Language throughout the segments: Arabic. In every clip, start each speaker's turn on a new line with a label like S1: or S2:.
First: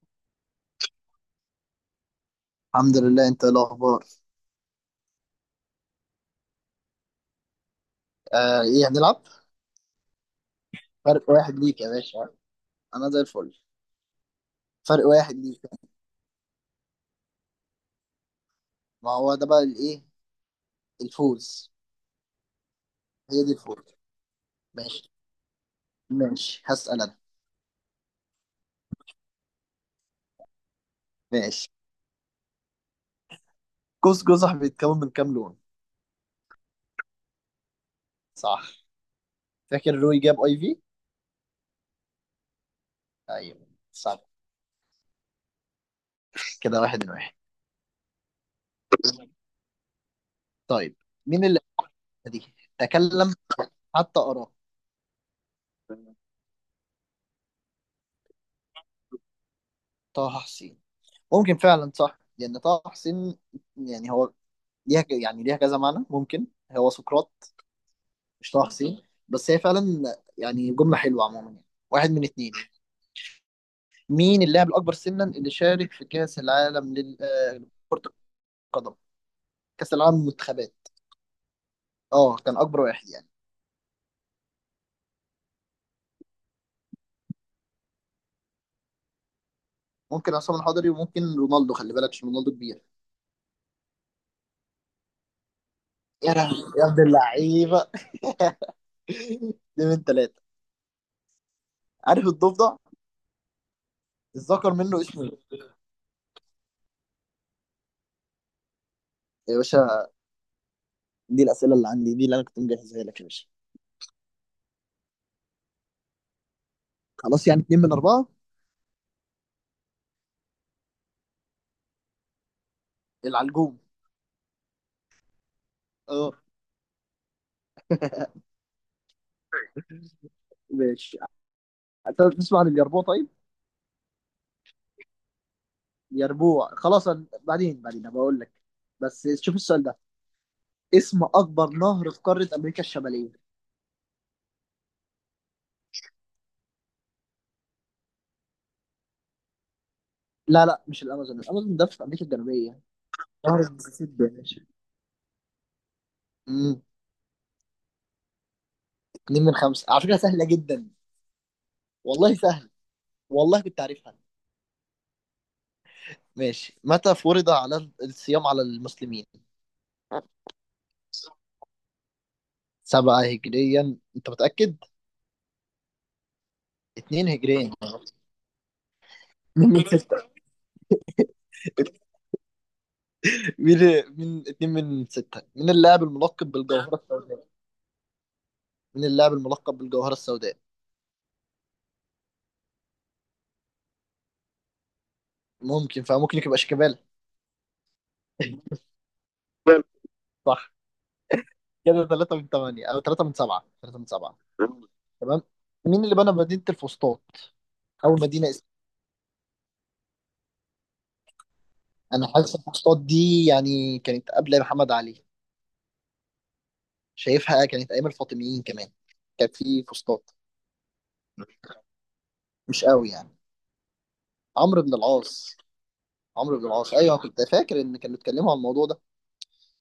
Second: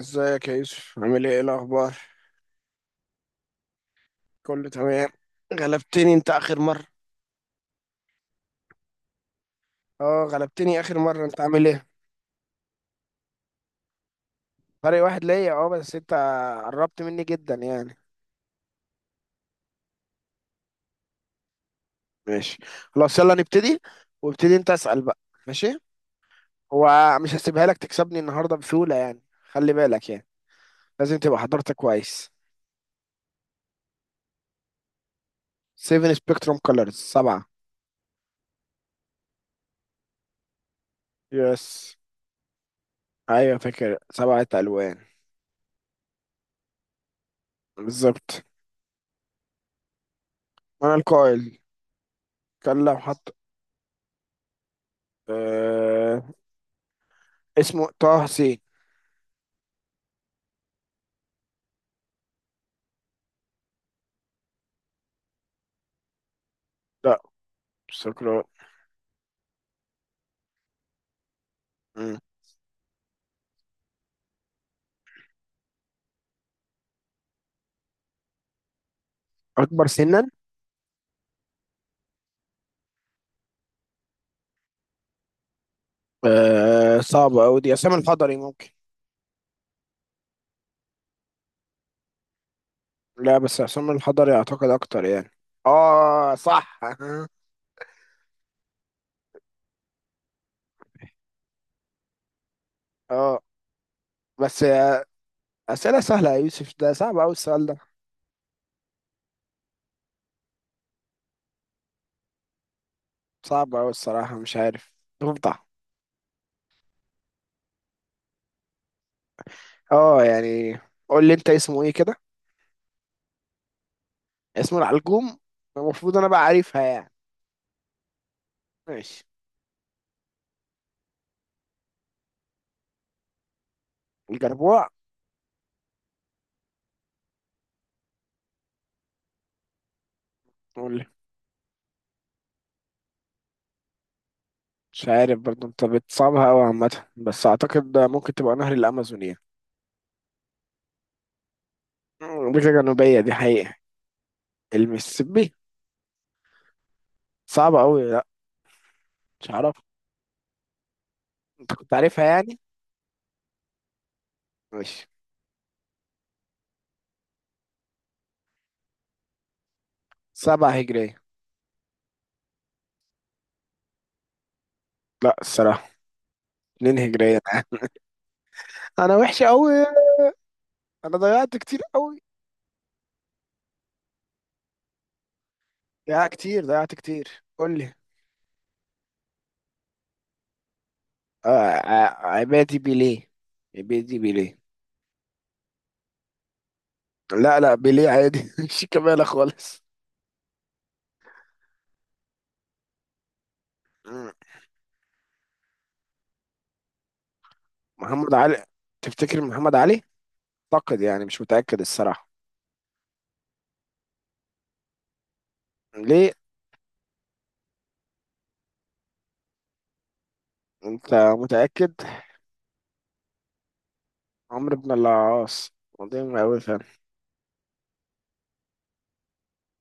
S1: ازيك يا يوسف؟ عامل ايه؟ ايه الاخبار؟
S2: الحمد لله، انت ايه الاخبار؟
S1: كله تمام. غلبتني انت اخر مره.
S2: آه، ايه هنلعب؟
S1: اه، غلبتني اخر مره.
S2: فرق
S1: انت
S2: واحد
S1: عامل
S2: ليك
S1: ايه؟
S2: يا باشا. انا زي الفل.
S1: فرق
S2: فرق
S1: واحد
S2: واحد
S1: ليا،
S2: ليك.
S1: اه، بس انت قربت مني جدا يعني.
S2: ما هو ده بقى الايه؟ الفوز.
S1: ماشي. خلاص، يلا
S2: هي دي
S1: نبتدي.
S2: الفوز.
S1: وابتدي انت اسال
S2: ماشي.
S1: بقى. ماشي.
S2: ماشي هسأل انا.
S1: هو مش هسيبها لك تكسبني النهارده بسهوله يعني. خلي بالك يعني. لازم تبقى
S2: ماشي.
S1: حضرتك كويس.
S2: قوس قزح بيتكون من كام لون؟
S1: 7 سبيكتروم كولرز سبعه.
S2: صح. فاكر روي جاب اي في؟
S1: يس. ايوه،
S2: ايوه.
S1: فاكر
S2: صح.
S1: سبعه الوان.
S2: كده واحد واحد.
S1: بالظبط. انا
S2: طيب. مين
S1: القائل.
S2: اللي دي
S1: كان لو
S2: تكلم؟
S1: حط.
S2: حتى اراه.
S1: آه... اسمه طه سي.
S2: طه حسين. ممكن فعلا، صح، لان طه حسين يعني هو ليها، يعني ليها كذا معنى. ممكن هو
S1: لا.
S2: سقراط.
S1: سكران.
S2: مش طه حسين، بس هي فعلا يعني جملة حلوة عموما يعني. واحد
S1: مم.
S2: من اتنين. مين اللاعب الأكبر سنا اللي شارك في كأس العالم لكرة القدم؟
S1: أكبر
S2: كأس العالم
S1: سنا.
S2: للمنتخبات. اه، كان أكبر واحد يعني.
S1: صعبة أوي دي، عصام الحضري ممكن.
S2: ممكن عصام الحضري وممكن رونالدو، خلي بالك عشان رونالدو كبير.
S1: لا، بس عصام الحضري أعتقد أكتر يعني.
S2: يا
S1: آه،
S2: لهوي
S1: صح.
S2: يا ابن اللعيبة. دي من ثلاثة. عارف الضفدع؟
S1: آه. بس
S2: الذكر منه
S1: آه،
S2: اسمه ايه؟
S1: أسئلة سهلة يا يوسف، ده صعب أوي السؤال ده.
S2: يا باشا، دي الأسئلة اللي عندي، دي اللي أنا كنت مجهزها لك يا باشا.
S1: صعب أوي الصراحة، مش عارف. تفضح.
S2: خلاص يعني اتنين من أربعة.
S1: آه، يعني. قول لي أنت اسمه إيه كده؟
S2: العلجوم.
S1: اسمه العلجوم. المفروض أنا
S2: اه.
S1: بقى عارفها يعني. ماشي.
S2: ماشي. أنت تسمع عن اليربوع؟ طيب.
S1: الجربوع.
S2: يربوع خلاص. بعدين بعدين أبقى اقول لك. بس شوف السؤال ده.
S1: قول لي.
S2: اسم اكبر نهر في قاره امريكا الشماليه.
S1: مش عارف برضه، أنت بتصعبها أوي عامة، بس أعتقد ده ممكن تبقى نهر الأمازون يعني.
S2: لا لا، مش الامازون، الامازون ده في امريكا
S1: أمريكا
S2: الجنوبيه.
S1: الجنوبية دي
S2: نهر
S1: حقيقة.
S2: المسيسيبي يا باشا.
S1: المسيسيبي.
S2: امم.
S1: صعبة أوي، لا.
S2: اتنين
S1: مش
S2: من
S1: عارف.
S2: خمسه، على فكره سهله جدا.
S1: أنت كنت عارفها
S2: والله
S1: يعني.
S2: سهل. والله كنت عارفها.
S1: ماشي.
S2: ماشي. متى فرض على الصيام على المسلمين؟
S1: سبعة هجرية.
S2: سبعة هجريا انت متأكد؟
S1: لا، الصراحة. اتنين
S2: اتنين
S1: هجرية.
S2: هجريا.
S1: أنا وحش
S2: اتنين من
S1: أوي.
S2: ستة.
S1: أنا ضيعت كتير أوي.
S2: مين؟ من اتنين من ستة، من اللاعب
S1: ضيعت
S2: الملقب
S1: كتير، ضيعت
S2: بالجوهرة
S1: كتير،
S2: السوداء؟
S1: قول لي.
S2: من اللاعب الملقب بالجوهرة السوداء؟
S1: آه. عبادي بيليه. عبادي بيليه.
S2: ممكن فممكن يبقى شيكابالا.
S1: لا، لا، بيليه عادي. مش كمالة خالص.
S2: صح. كده 3 من 8 او 3 من 7. 3 من
S1: مم.
S2: 7. تمام. مين اللي بنى مدينة الفسطاط؟ اول
S1: محمد
S2: مدينة
S1: علي.
S2: اسم.
S1: تفتكر محمد علي؟ أعتقد يعني مش متأكد
S2: انا
S1: الصراحة.
S2: حاسس الفسطاط دي يعني كانت قبل محمد علي.
S1: ليه؟
S2: شايفها كانت ايام الفاطميين كمان، كان في فسطاط.
S1: أنت متأكد؟
S2: مش قوي يعني.
S1: عمرو
S2: عمرو
S1: بن
S2: بن العاص.
S1: العاص. قديم
S2: عمرو
S1: أوي
S2: بن العاص،
S1: فعلا.
S2: ايوه كنت فاكر ان كانوا اتكلموا عن الموضوع ده.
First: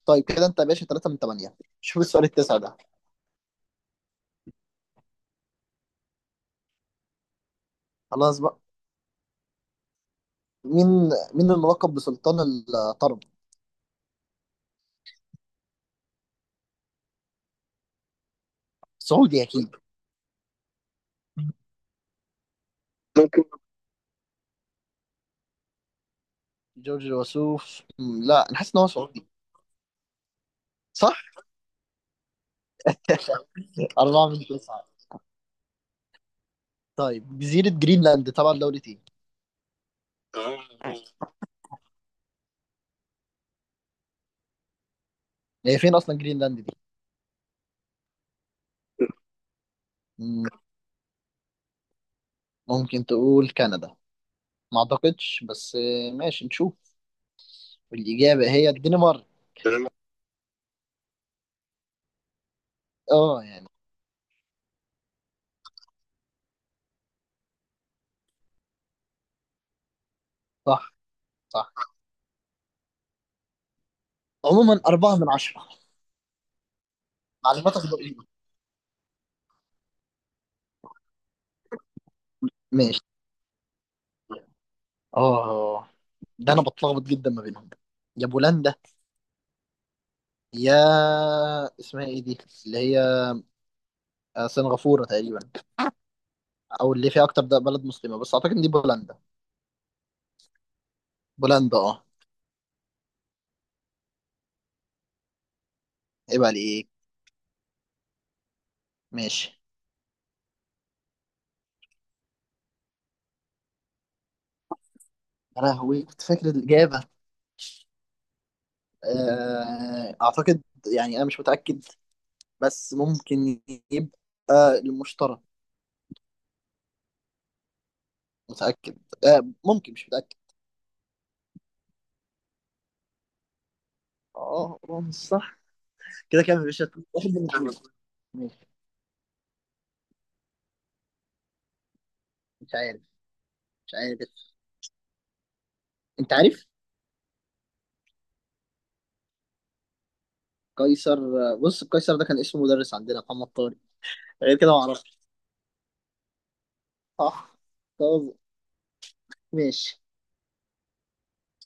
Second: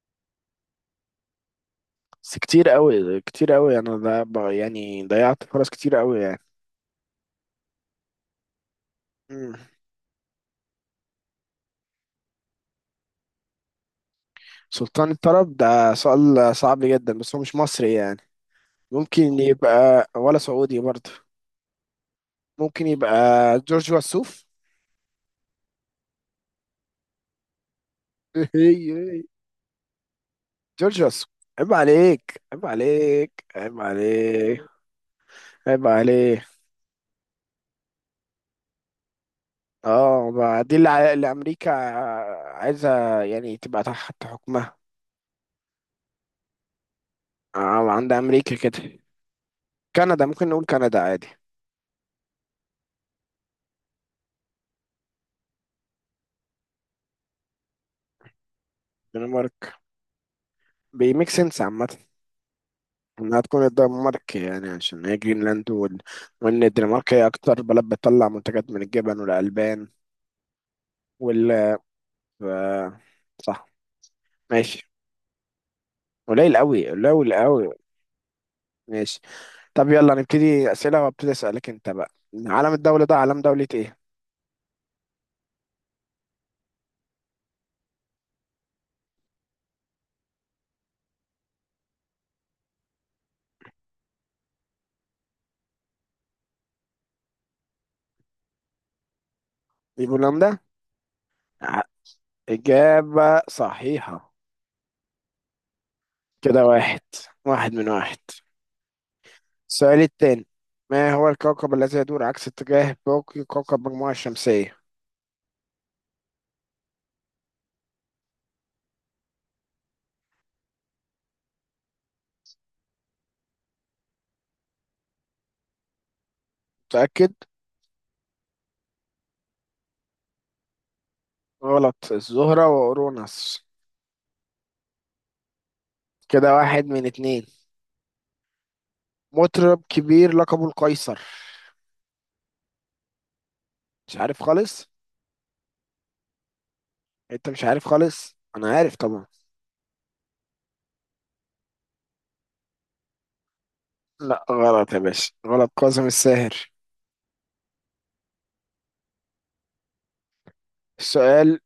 S2: طيب، كده انت يا باشا 3 من 8. شوف السؤال
S1: بس
S2: التاسع
S1: كتير
S2: ده.
S1: قوي، كتير قوي، انا ده يعني ضيعت فرص كتير قوي يعني.
S2: خلاص بقى.
S1: مم.
S2: مين؟ مين الملقب بسلطان الطرب؟
S1: سلطان الطرب ده سؤال صعب جدا، بس هو مش مصري يعني. ممكن
S2: سعودي اكيد.
S1: يبقى ولا سعودي برضه. ممكن يبقى. جورج وسوف.
S2: جورج الوسوف. لا، انا حاسس ان هو سعودي.
S1: جورج
S2: صح؟
S1: وسوف. عيب عليك، عيب عليك، عيب
S2: 4 من
S1: عليك،
S2: 9.
S1: عيب عليك.
S2: طيب، جزيرة جرينلاند تبع دولة ايه؟
S1: اه، بقى دي اللي امريكا عايزه يعني تبقى تحت حكمها.
S2: هي فين اصلا جرينلاند دي؟
S1: عند امريكا كده. كندا،
S2: مم،
S1: ممكن نقول كندا عادي.
S2: ممكن تقول كندا. ما اعتقدش، بس ماشي نشوف. الإجابة هي الدنمارك.
S1: دنمارك. بيميك سنس عامة. انها
S2: اه
S1: تكون
S2: يعني.
S1: الدنمارك يعني عشان هي جرينلاند. وان الدنمارك هي اكتر بلد بتطلع منتجات من الجبن والالبان.
S2: صح.
S1: وال
S2: صح.
S1: ف... صح.
S2: عموما
S1: ماشي.
S2: أربعة من عشرة.
S1: قليل قوي، قليل قوي.
S2: معلوماتك دقيقة.
S1: ماشي. طب، يلا نبتدي اسئله وابتدي اسالك انت بقى. علم
S2: ماشي.
S1: الدوله ده علم دوله ايه؟
S2: اه، ده انا بتلخبط جدا ما بينهم. يا بولندا، يا اسمها ايه دي اللي هي سنغافورة تقريبا، او اللي فيها اكتر ده بلد مسلمة. بس اعتقد ان دي بولندا.
S1: بولندا.
S2: بولندا
S1: ع-
S2: اه.
S1: اجابه صحيحه.
S2: عيب
S1: كده
S2: عليك.
S1: واحد، واحد من واحد.
S2: ماشي.
S1: السؤال التاني. ما هو الكوكب الذي يدور عكس اتجاه باقي كوكب المجموعه الشمسيه؟
S2: يا لهوي كنت فاكر الإجابة. أعتقد يعني أنا مش متأكد، بس ممكن يبقى المشترى.
S1: متاكد؟
S2: متأكد. ممكن، مش متأكد.
S1: غلط، الزهرة وأوروناس.
S2: اه، رمز صح. كده
S1: كده
S2: كده مش
S1: واحد من
S2: واحد من
S1: اتنين.
S2: الاتنين. ماشي.
S1: مطرب كبير لقبه القيصر؟
S2: مش عارف. مش
S1: مش
S2: عارف.
S1: عارف خالص.
S2: انت عارف.
S1: انت مش عارف خالص؟ انا عارف طبعا.
S2: قيصر. بص، قيصر ده كان اسمه مدرس عندنا، محمد طارق.
S1: لا
S2: غير كده
S1: غلط يا
S2: معرفش.
S1: باشا، غلط، كاظم الساهر.
S2: صح. طب. ماشي.
S1: السؤال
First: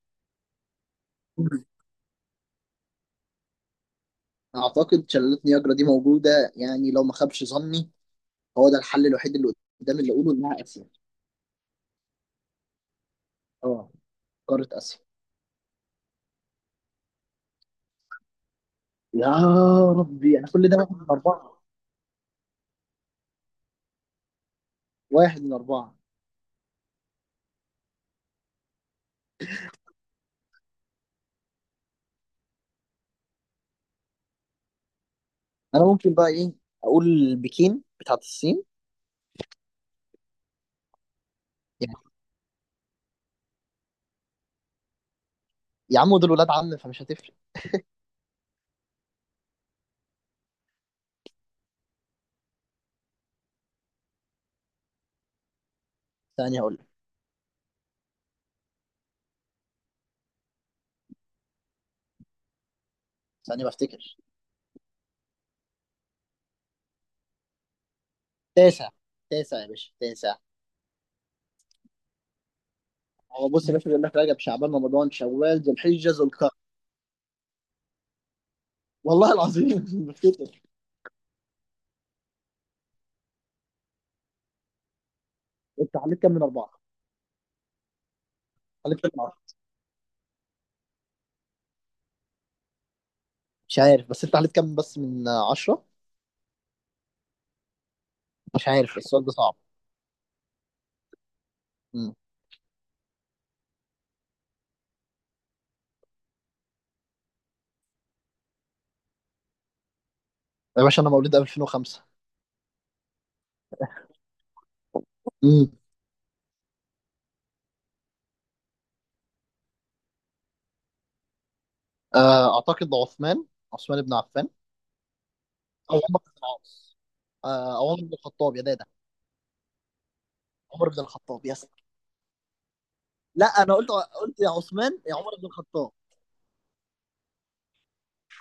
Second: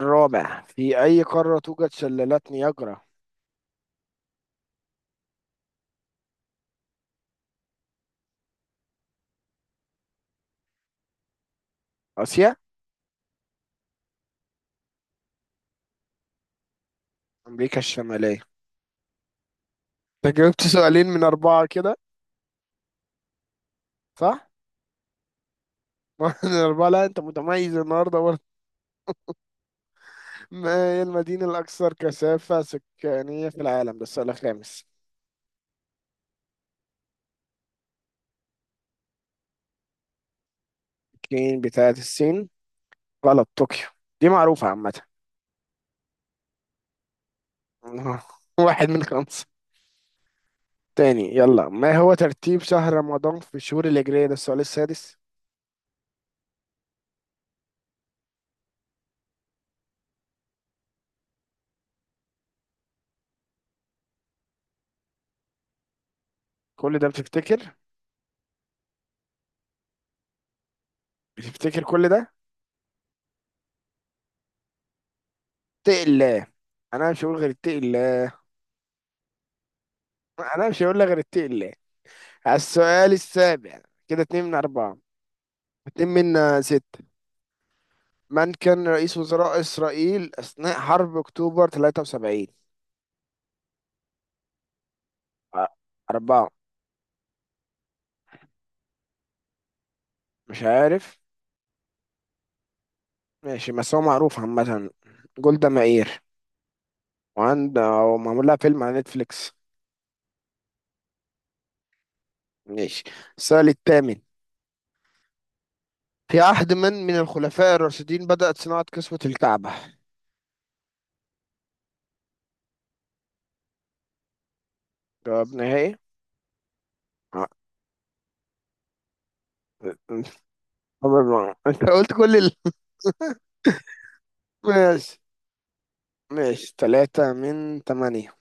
S1: الرابع، في أي قارة توجد شلالات نياجرا؟
S2: اعتقد شلالات نياجرا دي موجوده يعني لو ما خابش ظني. هو ده الحل الوحيد اللي قدامي، اللي اقوله انها اسيا.
S1: آسيا؟
S2: اه، قارة آسيا.
S1: أمريكا الشمالية.
S2: يا
S1: انت
S2: ربي، أنا
S1: جاوبت
S2: كل ده واحد
S1: سؤالين
S2: من
S1: من
S2: أربعة.
S1: أربعة كده، صح؟
S2: واحد من أربعة.
S1: واحد من أربعة، لا أنت متميز النهاردة برضه. ما هي المدينة الأكثر كثافة سكانية في العالم؟ ده السؤال الخامس.
S2: أنا ممكن بقى إيه أقول؟ بكين بتاعت الصين
S1: الصين،
S2: يعني.
S1: بتاعت الصين. غلط، طوكيو. دي معروفة عامة.
S2: يا عم، دول ولاد عم فمش هتفرق.
S1: واحد من خمسة. تاني يلا، ما هو ترتيب شهر رمضان في الشهور الهجرية؟ ده السؤال السادس.
S2: ثانية أقول لك. ثانية بفتكر.
S1: كل ده بتفتكر؟
S2: تاسع. تاسع يا باشا تاسع.
S1: بتفتكر كل ده؟
S2: هو بص يا باشا، بيقول لك رجب شعبان رمضان شوال ذو
S1: اتق
S2: الحجة ذو
S1: الله.
S2: القرن.
S1: انا مش هقول غير اتق الله.
S2: والله العظيم بفتكر.
S1: انا مش هقول لك غير اتق الله. على السؤال السابع. كده اتنين من اربعة.
S2: أنت
S1: اتنين
S2: عليك كام من
S1: من
S2: أربعة؟
S1: ستة. من كان
S2: عليك كام
S1: رئيس
S2: من عشرة؟
S1: وزراء اسرائيل اثناء حرب اكتوبر 73؟
S2: مش عارف، بس أنت عليك كام بس من
S1: أ-
S2: عشرة؟
S1: اربعة.
S2: مش عارف، السؤال ده صعب.
S1: مش عارف.
S2: مم.
S1: ماشي، بس هو معروف عامة. جولدا مائير. وعند، أو معمول لها فيلم على نتفليكس.
S2: يا باشا، أنا مولود 2005.
S1: ماشي. السؤال الثامن.
S2: امم
S1: في عهد من الخلفاء الراشدين بدأت صناعة كسوة الكعبة؟
S2: أعتقد عثمان. عثمان بن عفان.
S1: جواب نهائي؟
S2: او عمر بن العاص.
S1: آه.
S2: او عمر بن الخطاب يا دادا. عمر بن الخطاب، يس.
S1: انت قلت كل.
S2: لا، انا قلت قلت يا عثمان يا
S1: ماشي،
S2: عمر بن الخطاب.
S1: ماشي، ثلاثة من ثمانية.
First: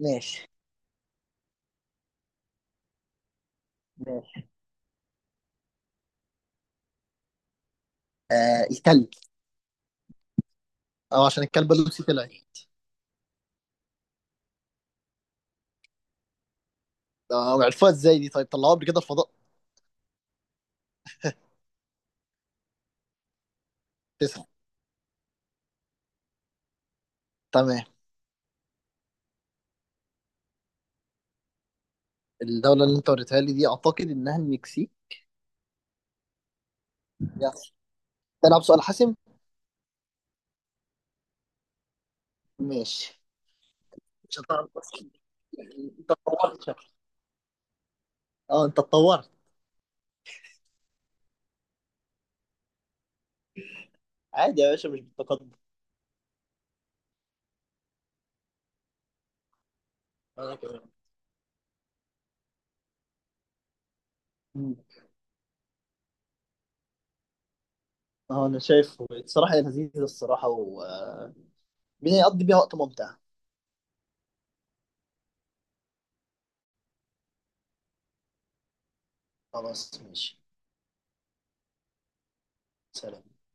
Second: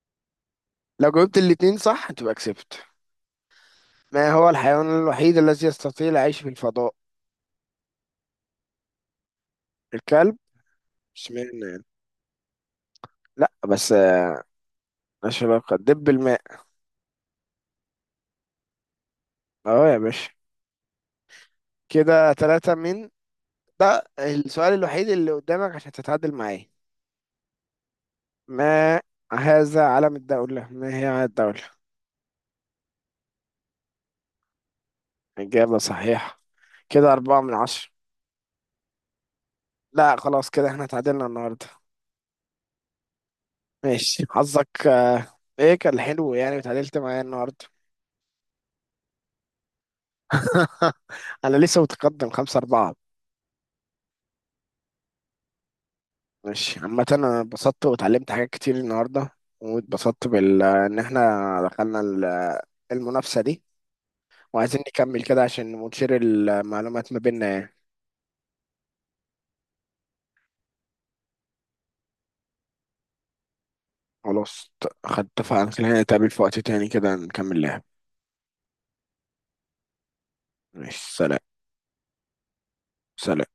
S2: ماشي.
S1: لو جاوبت الاتنين صح تبقى كسبت. ما هو
S2: ماشي.
S1: الحيوان الوحيد الذي يستطيع العيش في الفضاء؟
S2: آه، الكلب.
S1: الكلب؟
S2: اه، عشان
S1: اشمعنى
S2: الكلب
S1: يعني.
S2: اللوسي طلع.
S1: لا بس ملهاش علاقة، دب الماء.
S2: آه، عرفوها ازاي دي؟ طيب طلعوها قبل كده الفضاء.
S1: اهو يا باشا. كده ثلاثة من. ده
S2: تسعة.
S1: السؤال الوحيد اللي قدامك عشان تتعادل معاه.
S2: تمام.
S1: ما هذا علم الدولة؟ ما هي علم الدولة؟
S2: الدولة اللي انت وريتها لي دي اعتقد انها المكسيك.
S1: إجابة صحيحة. كده أربعة من
S2: يس.
S1: عشرة.
S2: تلعب سؤال حاسم.
S1: لا خلاص، كده احنا اتعادلنا النهاردة.
S2: ماشي،
S1: ماشي
S2: مش
S1: حظك.
S2: هتعرف بس.
S1: ايه، كان
S2: انت
S1: حلو يعني
S2: اتطورت شكلك.
S1: وتعادلت معايا النهاردة.
S2: اه، انت اتطورت.
S1: أنا لسه متقدم خمسة أربعة.
S2: عادي يا باشا، مش بالتقدم.
S1: ماشي، عامة أنا اتبسطت واتعلمت حاجات كتير النهاردة. واتبسطت
S2: انا
S1: بال
S2: كمان.
S1: إن احنا دخلنا المنافسة دي.
S2: مم.
S1: وعايزين نكمل كده عشان ونشير المعلومات ما بيننا يعني.
S2: اه، انا شايفه الصراحة لذيذ الصراحة، و بنقضي بيها وقت ممتع.
S1: خلاص خد اتفقنا خلينا نتقابل في وقت تاني كده نكمل لعب.
S2: خلاص ماشي.
S1: ماشي، سلام.
S2: سلام.
S1: سلام.